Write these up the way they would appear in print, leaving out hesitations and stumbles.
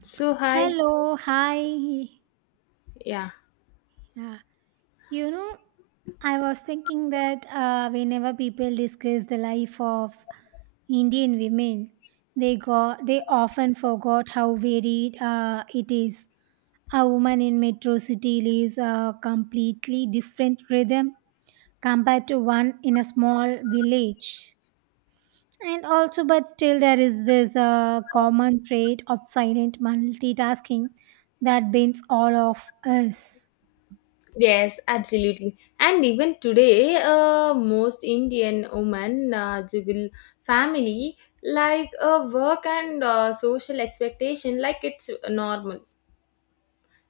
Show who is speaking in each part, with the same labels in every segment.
Speaker 1: So hi,
Speaker 2: Hello, hi.
Speaker 1: yeah,
Speaker 2: Yeah. You know, I was thinking that whenever people discuss the life of Indian women, they often forgot how varied it is. A woman in metro city lives a completely different rhythm compared to one in a small village. And also, but still, there is this common trait of silent multitasking that binds all of us.
Speaker 1: yes, absolutely. And even today, most Indian women juggle family like work and social expectation like it's normal.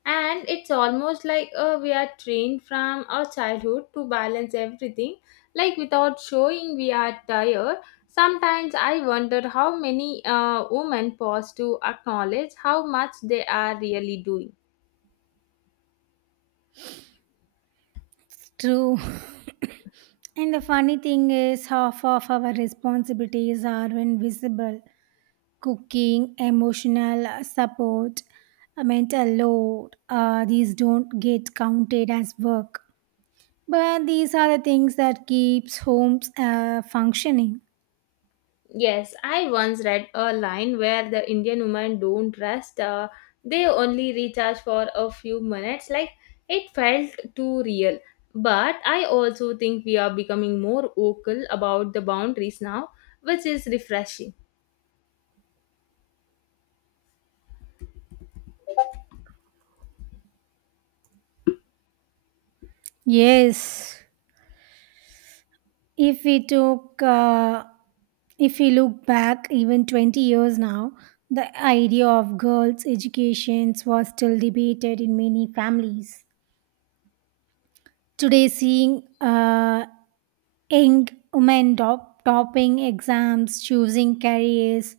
Speaker 1: And it's almost like we are trained from our childhood to balance everything, like without showing we are tired. Sometimes I wonder how many women pause to acknowledge how much they are really doing.
Speaker 2: It's true. And the funny thing is, half of our responsibilities are invisible cooking, emotional support, mental load. These don't get counted as work. But these are the things that keeps homes functioning.
Speaker 1: Yes, I once read a line where the Indian women don't rest, they only recharge for a few minutes. Like it felt too real. But I also think we are becoming more vocal about the boundaries now, which is refreshing.
Speaker 2: Yes, if we took, uh, if we look back even 20 years now, the idea of girls' educations was still debated in many families. Today, seeing young women topping exams, choosing careers,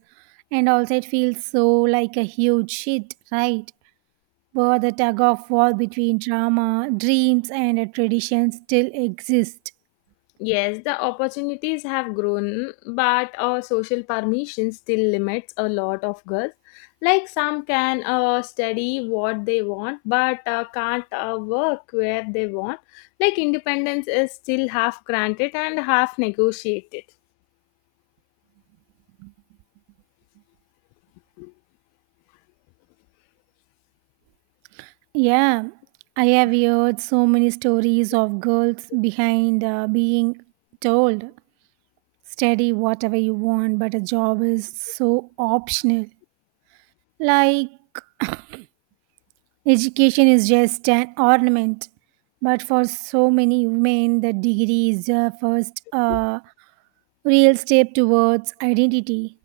Speaker 2: and also it feels so like a huge hit, right? But the tug of war between drama, dreams, and a tradition still exist.
Speaker 1: Yes, the opportunities have grown, but social permission still limits a lot of girls. Like some can study what they want, but can't work where they want. Like independence is still half granted and half negotiated.
Speaker 2: Yeah, I have heard so many stories of girls behind being told study whatever you want, but a job is so optional. Like education is just an ornament, but for so many women, the degree is the first real step towards identity.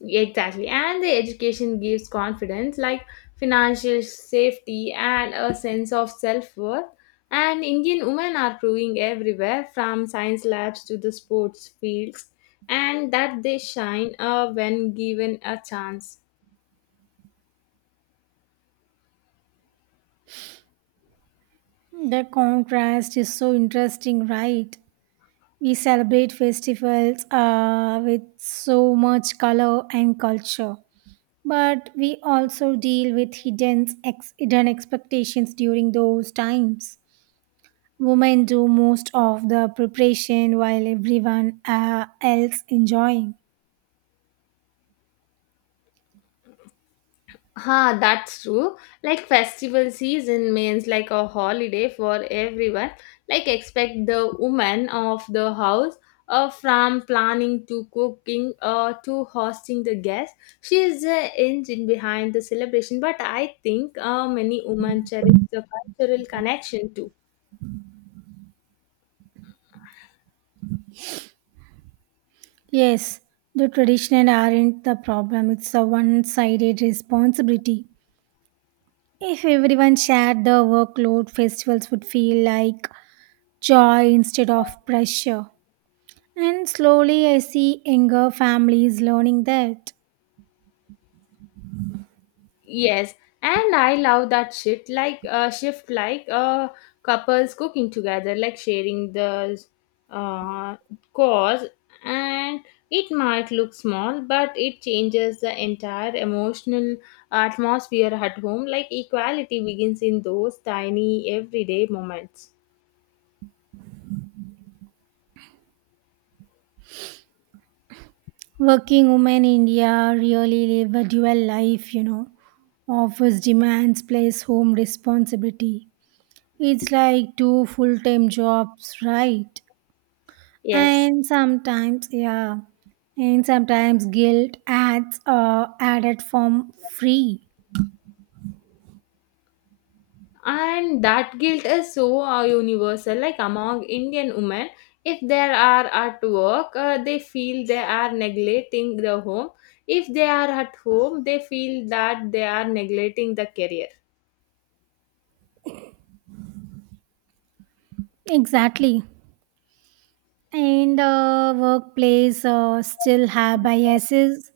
Speaker 1: Exactly. And the education gives confidence like financial safety and a sense of self worth. And Indian women are proving everywhere from science labs to the sports fields and that they shine when given a chance.
Speaker 2: The contrast is so interesting, right? We celebrate festivals with so much color and culture, but we also deal with hidden expectations during those times. Women do most of the preparation while everyone else enjoying.
Speaker 1: Ha, that's true. Like festival season means like a holiday for everyone. Like expect the woman of the house, from planning to cooking to hosting the guests. She is the engine behind the celebration, but I think many women cherish the cultural connection too.
Speaker 2: Yes, the traditional aren't the problem, it's a one sided responsibility. If everyone shared the workload, festivals would feel like joy instead of pressure. And slowly, I see younger families learning that.
Speaker 1: Yes, and I love that shit like shift like couples cooking together, like sharing the uh, cause, and it might look small, but it changes the entire emotional atmosphere at home. Like equality begins in those tiny everyday moments.
Speaker 2: Working women in India really live a dual life, you know. Office demands plus home responsibility. It's like two full time jobs, right?
Speaker 1: Yes.
Speaker 2: And sometimes yeah, and sometimes guilt adds added form free.
Speaker 1: And that guilt is so universal like among indian women. If they are at work, they feel they are neglecting the home. If they are at home, they feel that they are neglecting the career.
Speaker 2: Exactly, and workplace still have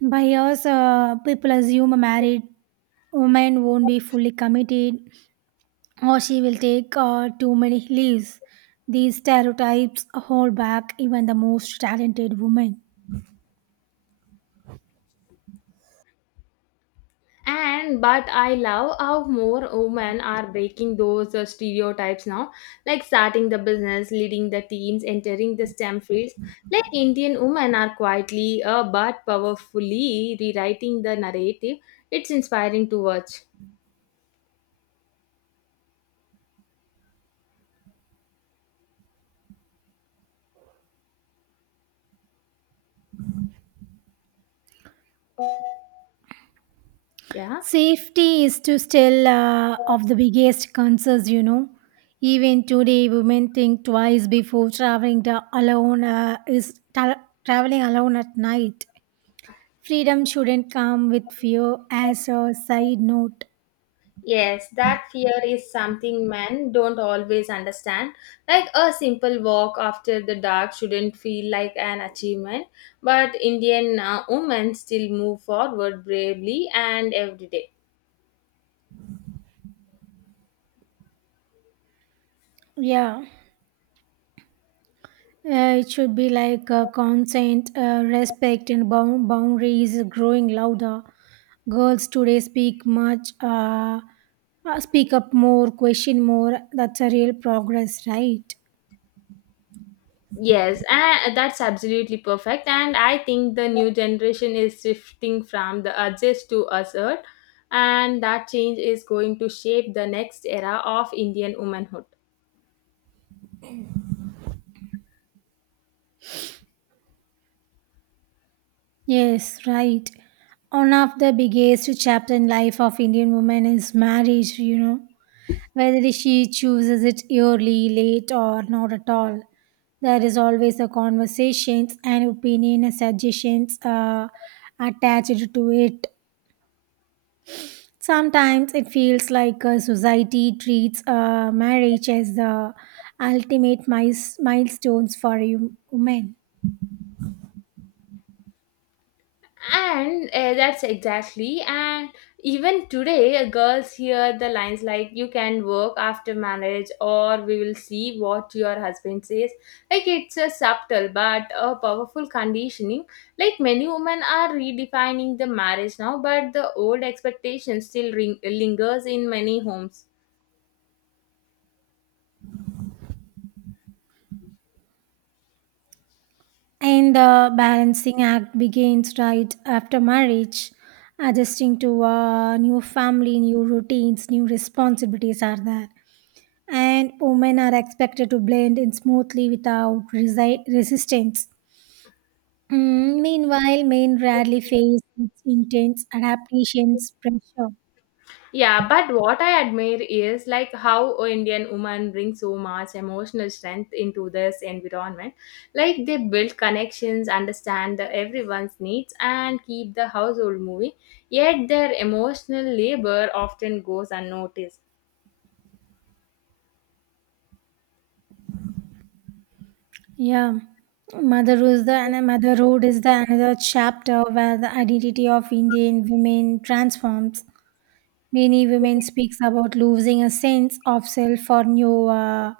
Speaker 2: bias, people assume a married woman won't be fully committed, or she will take too many leaves. These stereotypes hold back even the most talented women.
Speaker 1: And but I love how more women are breaking those stereotypes now, like starting the business, leading the teams, entering the stem fields. Like indian women are quietly but powerfully rewriting the narrative. It's inspiring to watch. Yeah.
Speaker 2: Safety is to still of the biggest concerns, you know. Even today, women think twice before traveling the alone traveling alone at night. Freedom shouldn't come with fear. As a side note,
Speaker 1: Yes, that fear is something men don't always understand. Like a simple walk after the dark shouldn't feel like an achievement, but Indian women still move forward bravely and every day.
Speaker 2: yeah, it should be like consent, respect, and boundaries growing louder. Girls today speak up more, question more. That's a real progress, right?
Speaker 1: Yes, that's absolutely perfect. And I think the new generation is shifting from the adjust to assert, and that change is going to shape the next era of Indian womanhood.
Speaker 2: Yes, right. One of the biggest chapter in life of Indian woman is marriage, you know. Whether she chooses it early, late or not at all. There is always a conversations and opinion and suggestions attached to it. Sometimes it feels like society treats marriage as the ultimate milestones for a woman.
Speaker 1: And that's exactly. And even today, girls hear the lines like you can work after marriage or we will see what your husband says. Like it's a subtle but a powerful conditioning. Like many women are redefining the marriage now, but the old expectation lingers in many homes.
Speaker 2: And the balancing act begins right after marriage. Adjusting to a new family, new routines, new responsibilities are there. And women are expected to blend in smoothly without resistance. Mm, meanwhile, men rarely face its intense adaptations pressure.
Speaker 1: Yeah, but what I admire is like how a Indian woman brings so much emotional strength into this environment. Like they build connections, understand the everyone's needs, and keep the household moving. Yet their emotional labor often goes unnoticed.
Speaker 2: Yeah. Motherhood is the another chapter where the identity of Indian women transforms. Many women speaks about losing a sense of self for new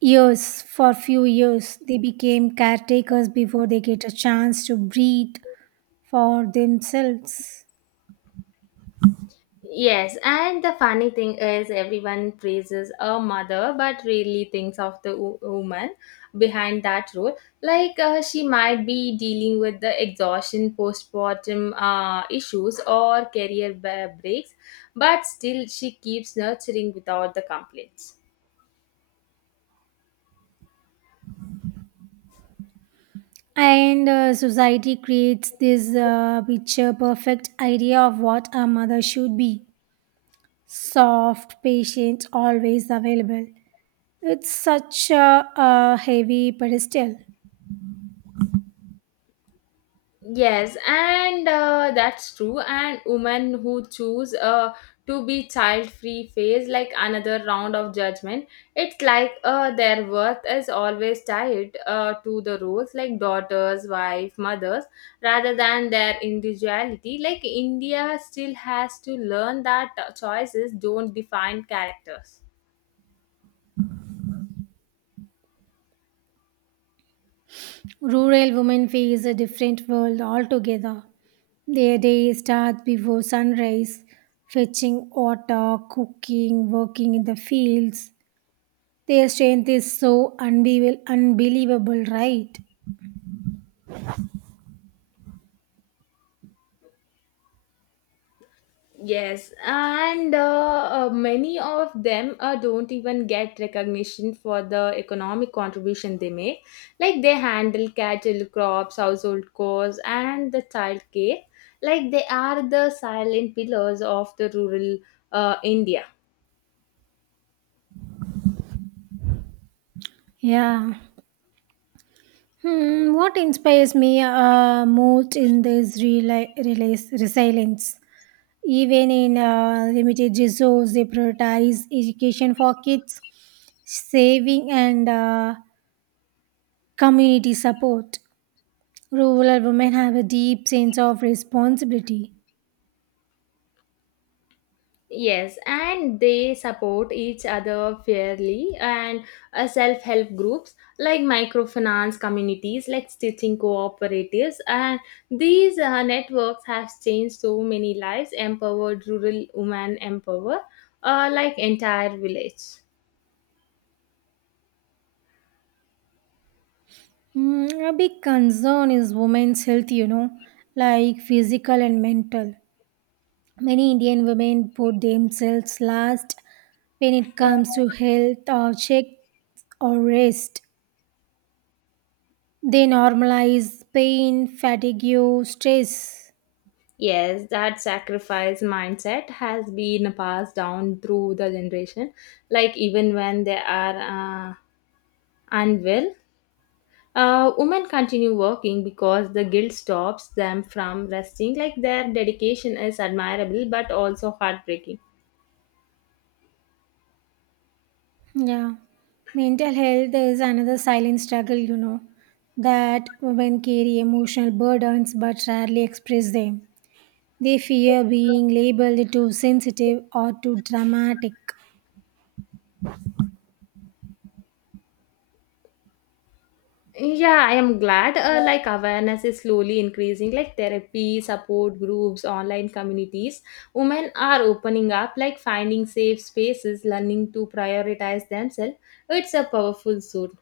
Speaker 2: years. For few years, they became caretakers before they get a chance to breathe for themselves.
Speaker 1: Yes, and the funny thing is, everyone praises a mother but really thinks of the woman behind that role. Like she might be dealing with the exhaustion, postpartum issues, or career breaks, but still she keeps nurturing without the complaints.
Speaker 2: And society creates this picture perfect idea of what a mother should be soft, patient, always available. It's such a heavy pedestal.
Speaker 1: Yes, and that's true. And women who choose to be child free face like another round of judgment. It's like their worth is always tied to the roles like daughters, wife, mothers, rather than their individuality. Like India still has to learn that choices don't define characters.
Speaker 2: Rural women face a different world altogether. Their day starts before sunrise, fetching water, cooking, working in the fields. Their strength is so unbelievable, right?
Speaker 1: Yes, and many of them don't even get recognition for the economic contribution they make. Like they handle cattle, crops, household chores, and the child care. Like they are the silent pillars of the rural India.
Speaker 2: Yeah. Hmm, what inspires me most in this resilience? Even in limited resources, they prioritize education for kids, saving, and community support. Rural women have a deep sense of responsibility.
Speaker 1: Yes, and they support each other fairly and self-help groups like microfinance communities, like stitching cooperatives, and these networks have changed so many lives, empowered rural women, empower like entire village.
Speaker 2: Mm, a big concern is women's health, you know, like physical and mental. Many Indian women put themselves last when it comes to health or check or rest. They normalize pain, fatigue, stress.
Speaker 1: Yes, that sacrifice mindset has been passed down through the generation, like even when they are unwell, women continue working because the guilt stops them from resting. Like their dedication is admirable but also heartbreaking.
Speaker 2: Yeah. Mental health is another silent struggle, you know, that women carry emotional burdens but rarely express them. They fear being labeled too sensitive or too dramatic.
Speaker 1: Yeah, I am glad. Like awareness is slowly increasing. Like therapy, support groups, online communities. Women are opening up, like finding safe spaces, learning to prioritize themselves. It's a powerful suit.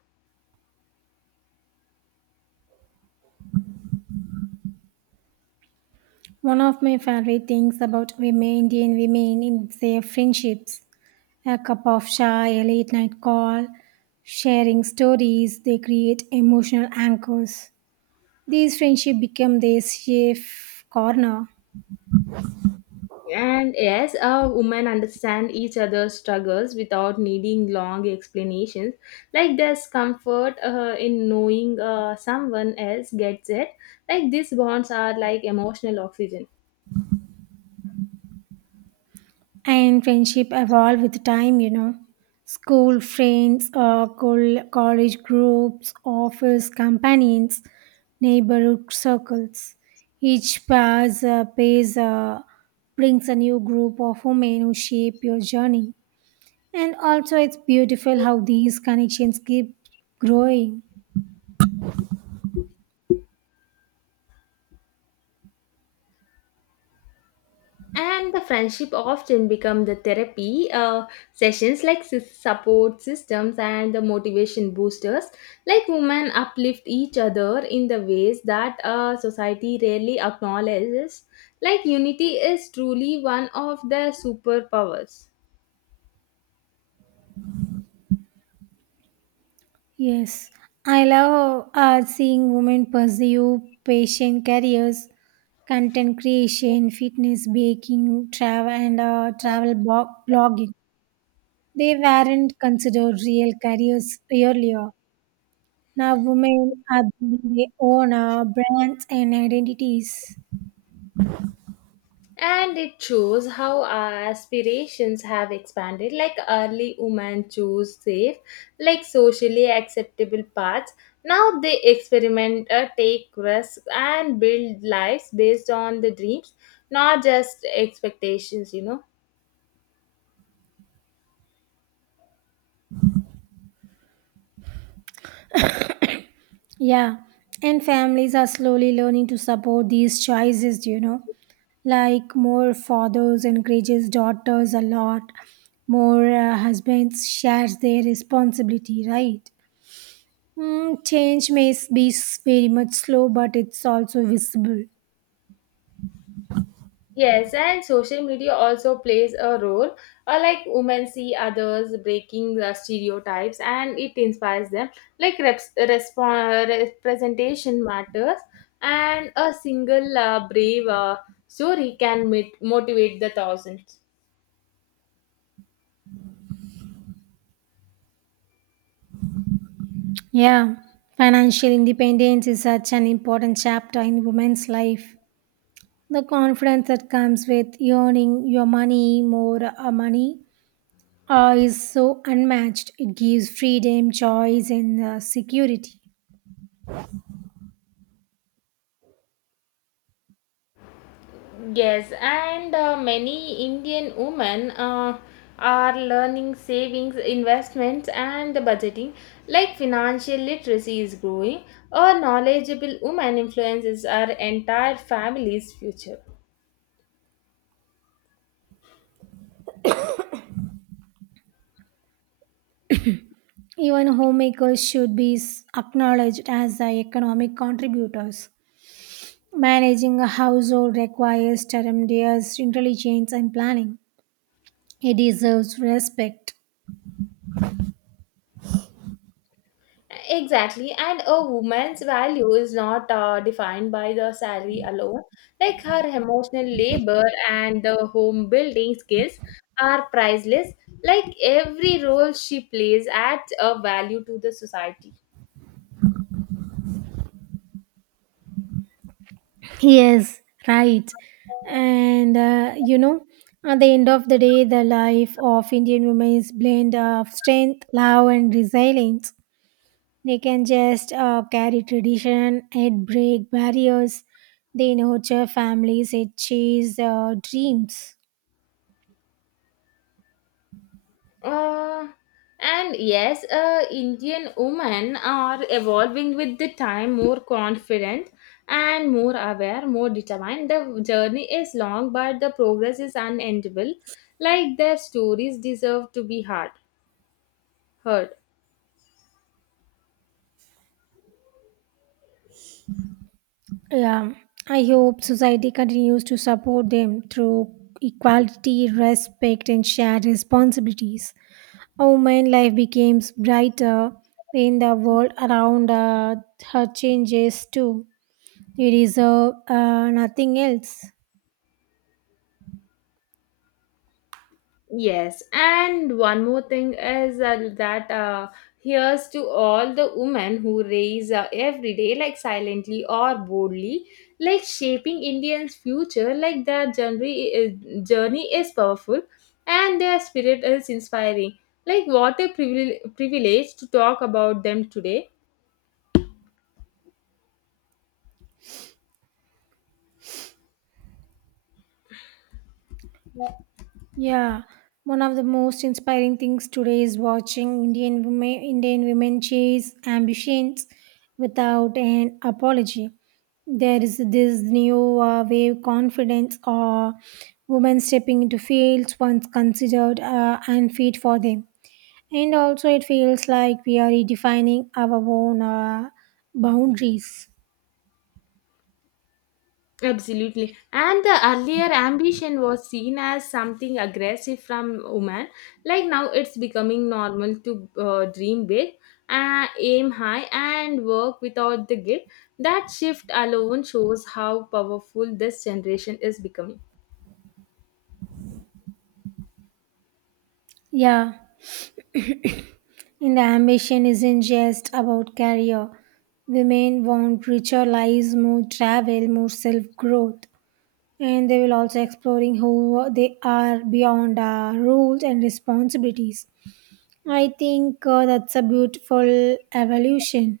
Speaker 2: One of my favorite things about women, Indian women, is their friendships. A cup of chai, a late night call, sharing stories, they create emotional anchors. These friendships become their safe corner.
Speaker 1: And yes, women understand each other's struggles without needing long explanations. Like there's comfort in knowing someone else gets it. Like these bonds are like emotional oxygen.
Speaker 2: And friendship evolve with time, you know, school friends, college groups, office companions, neighborhood circles, each pass phase, brings a new group of women who shape your journey, and also it's beautiful how these connections keep growing.
Speaker 1: And the friendship often become the therapy sessions, like support systems and the motivation boosters. Like women uplift each other in the ways that society rarely acknowledges. Like unity is truly one of the superpowers.
Speaker 2: Yes, I love seeing women pursue patient careers, content creation, fitness, baking, travel, and blogging. They weren't considered real careers earlier. Now, women are building their own brands and identities.
Speaker 1: And it shows how our aspirations have expanded. Like early women chose safe, like socially acceptable paths. Now they experiment, take risks, and build lives based on the dreams, not just expectations, you know.
Speaker 2: Yeah, and families are slowly learning to support these choices, you know. Like more fathers encourages daughters a lot, more husbands shares their responsibility, right? Change may s- be s- very much slow, but it's also visible.
Speaker 1: Yes, and social media also plays a role. Like women see others breaking the stereotypes, and it inspires them. Like representation matters, and a single brave story can motivate the thousands.
Speaker 2: Yeah, financial independence is such an important chapter in women's life. The confidence that comes with earning your money more money is so unmatched. It gives freedom, choice, and security.
Speaker 1: Yes, and many Indian women are learning savings, investments, and budgeting. Like financial literacy is growing, a knowledgeable woman influences our entire family's future.
Speaker 2: Even homemakers should be acknowledged as the economic contributors. Managing a household requires tremendous intelligence and planning. It deserves respect.
Speaker 1: Exactly, and a woman's value is not defined by the salary alone. Like her emotional labor and the home building skills are priceless. Like every role she plays adds a value to the society.
Speaker 2: Yes, right. And at the end of the day, the life of Indian women is blend of strength, love, and resilience. They can just carry tradition and break barriers. They nurture families, it chase dreams.
Speaker 1: Uh, and yes, Indian women are evolving with the time, more confident and more aware, more determined. The journey is long, but the progress is unendable. Like their stories deserve to be heard. Heard.
Speaker 2: Yeah, I hope society continues to support them through equality, respect, and shared responsibilities. A woman's life becomes brighter when the world around her changes too. We deserve nothing else.
Speaker 1: Yes, and one more thing is that here's to all the women who raise every day, like silently or boldly, like shaping Indians' future. Like their journey is powerful, and their spirit is inspiring. Like what a privilege to talk about them today.
Speaker 2: Yeah, one of the most inspiring things today is watching Indian women chase ambitions without an apology. There is this new wave confidence or women stepping into fields once considered unfit for them. And also, it feels like we are redefining our own boundaries.
Speaker 1: Absolutely. And the earlier ambition was seen as something aggressive from women. Like now it's becoming normal to dream big, aim high, and work without the guilt. That shift alone shows how powerful this generation is becoming.
Speaker 2: Yeah. And ambition isn't just about career. Women want richer lives, more travel, more self growth. And they will also exploring who they are beyond roles and responsibilities. I think that's a beautiful evolution.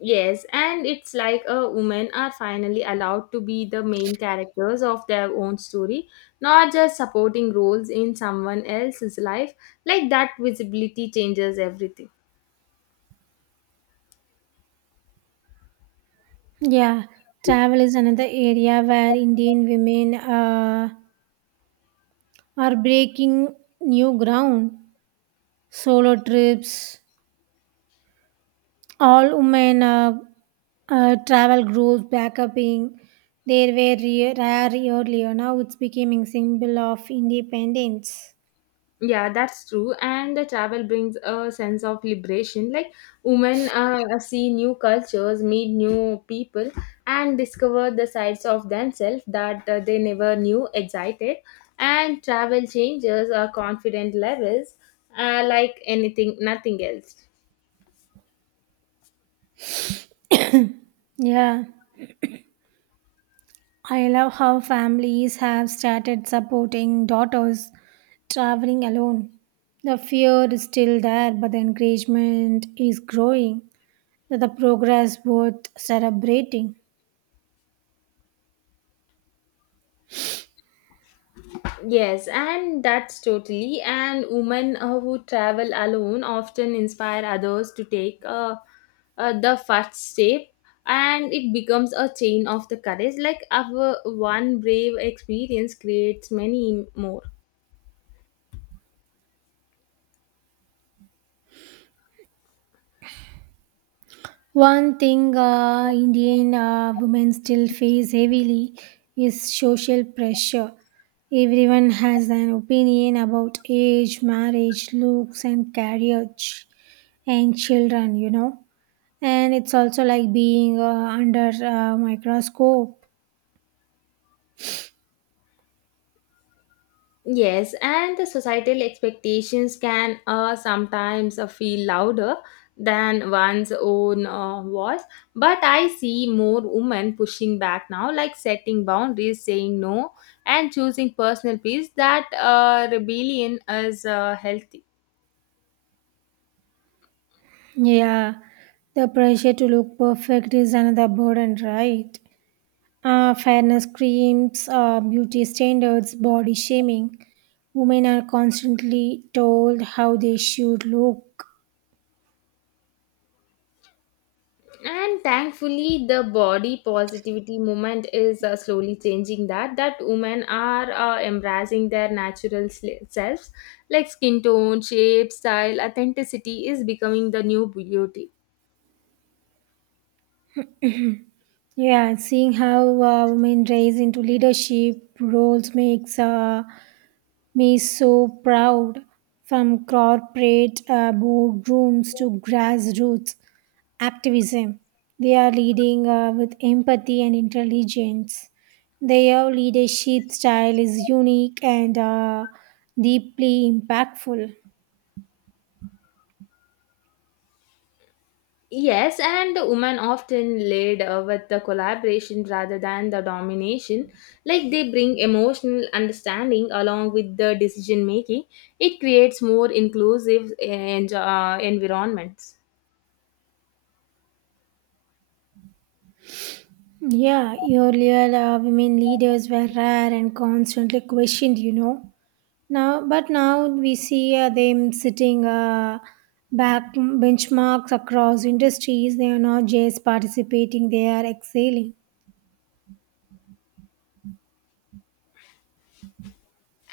Speaker 1: Yes, and it's like a women are finally allowed to be the main characters of their own story, not just supporting roles in someone else's life. Like that visibility changes everything.
Speaker 2: Yeah, travel is another area where Indian women are breaking new ground. Solo trips, all women travel groups, backpacking. They were rare earlier. Now it's becoming symbol of independence.
Speaker 1: Yeah, that's true. And the travel brings a sense of liberation. Like women see new cultures, meet new people, and discover the sides of themselves that they never knew existed. And travel changes our confident levels, like anything, nothing else.
Speaker 2: Yeah, I love how families have started supporting daughters traveling alone. The fear is still there, but the encouragement is growing. That the progress worth celebrating.
Speaker 1: Yes, and that's totally. And women who travel alone often inspire others to take the first step, and it becomes a chain of the courage. Like our one brave experience creates many more.
Speaker 2: One thing Indian women still face heavily is social pressure. Everyone has an opinion about age, marriage, looks, and carriage and children, you know. And it's also like being under a microscope.
Speaker 1: Yes, and the societal expectations can sometimes feel louder than one's own voice. But I see more women pushing back now, like setting boundaries, saying no, and choosing personal peace. That rebellion is healthy.
Speaker 2: Yeah, the pressure to look perfect is another burden, right? Fairness creams, beauty standards, body shaming. Women are constantly told how they should look.
Speaker 1: And thankfully the body positivity movement is slowly changing that women are embracing their natural selves. Like skin tone, shape, style, authenticity is becoming the new beauty.
Speaker 2: Yeah, seeing how women rise into leadership roles makes me so proud. From corporate boardrooms to grassroots activism, they are leading with empathy and intelligence. Their leadership style is unique and deeply impactful.
Speaker 1: Yes, and the women often lead with the collaboration rather than the domination. Like they bring emotional understanding along with the decision making. It creates more inclusive and environments.
Speaker 2: Yeah, earlier women leaders were rare and constantly questioned, you know. Now we see them sitting back benchmarks across industries. They are not just participating; they are excelling.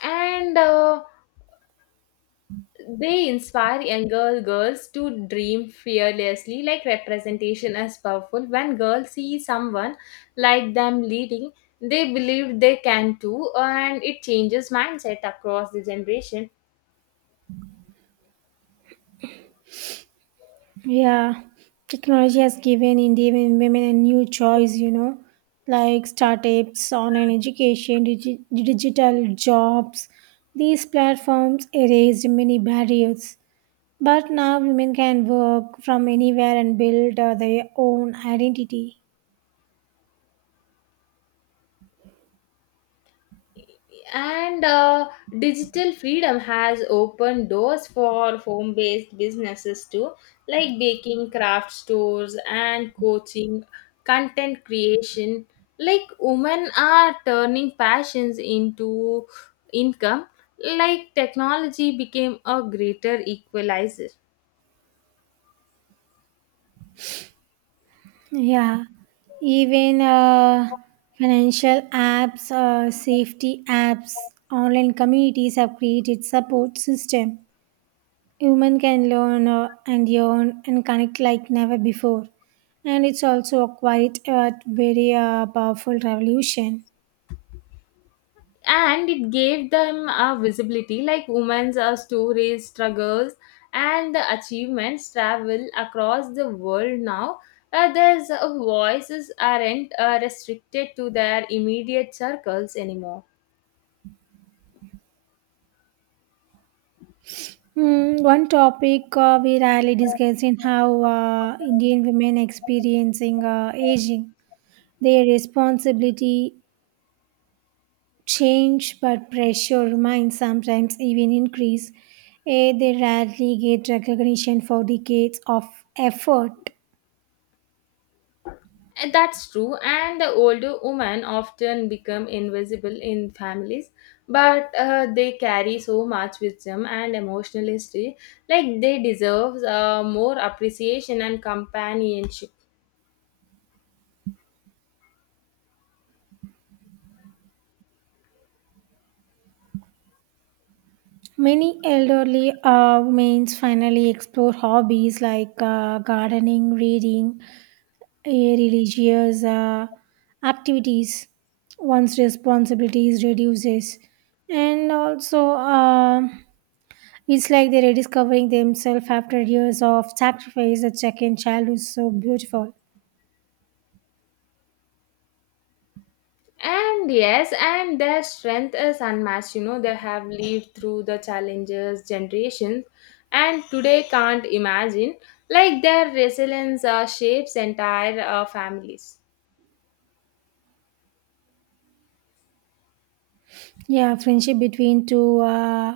Speaker 1: And they inspire younger girls to dream fearlessly. Like representation is powerful. When girls see someone like them leading, they believe they can too, and it changes mindset across the generation.
Speaker 2: Yeah, technology has given Indian women a new choice, you know, like startups, online education, digital jobs. These platforms erased many barriers. But now women can work from anywhere and build their own identity.
Speaker 1: And digital freedom has opened doors for home based businesses too, like baking, craft stores, and coaching, content creation. Like, women are turning passions into income, like, technology became a greater equalizer.
Speaker 2: Yeah, even financial apps, safety apps, online communities have created support system. Women can learn and earn and connect like never before, and it's also a quite a very powerful revolution.
Speaker 1: And it gave them a visibility. Like women's stories, struggles, and the achievements travel across the world now. There's voices aren't restricted to their immediate circles anymore.
Speaker 2: Hmm. One topic we rarely discuss in how Indian women experiencing aging, their responsibility change, but pressure remains sometimes even increase. Eh, they rarely get recognition for decades of effort.
Speaker 1: And that's true. And the older women often become invisible in families, but they carry so much wisdom and emotional history. Like they deserve more appreciation and companionship.
Speaker 2: Many elderly women finally explore hobbies like gardening, reading, a religious activities, one's responsibilities reduces, and also it's like they're rediscovering themselves after years of sacrifice. The second child is so beautiful.
Speaker 1: And yes, and their strength is unmatched. You know, they have lived through the challenges, generations, and today can't imagine. Like their resilience shapes entire families.
Speaker 2: Yeah, friendship between two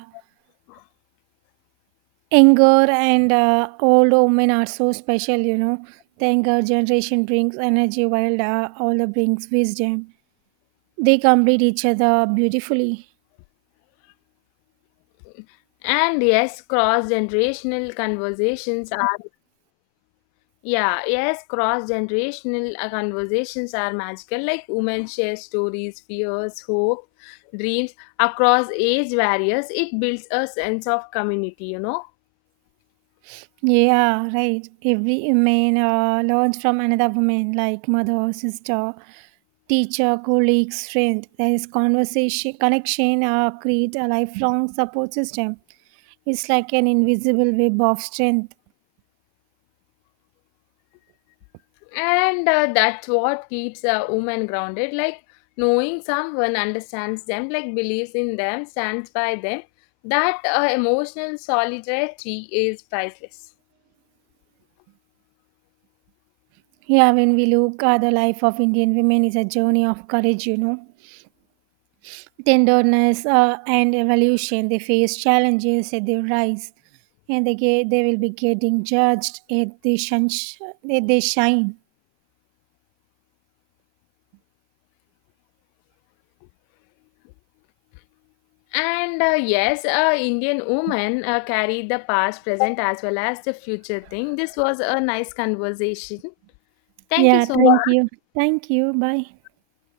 Speaker 2: younger and old women are so special, you know, the younger generation brings energy while the older brings wisdom. They complete each other beautifully.
Speaker 1: And yes, cross generational conversations are magical. Like women share stories, fears, hope, dreams across age barriers. It builds a sense of community. You know.
Speaker 2: Yeah, right. Every woman learns from another woman, like mother, sister, teacher, colleagues, friend. There is conversation, connection, create a lifelong support system. It's like an invisible web of strength.
Speaker 1: And that's what keeps a woman grounded, like knowing someone understands them, like believes in them, stands by them. That emotional solidarity is priceless.
Speaker 2: Yeah, when we look at the life of Indian women, is a journey of courage, you know, tenderness, and evolution. They face challenges and they rise, and they will be getting judged if they shun, if they shine.
Speaker 1: And yes, indian women carry the past, present, as well as the future thing. This was a nice conversation. Thank you
Speaker 2: Yeah,
Speaker 1: so
Speaker 2: thank you.
Speaker 1: much.
Speaker 2: Thank you. Bye.
Speaker 1: Bye.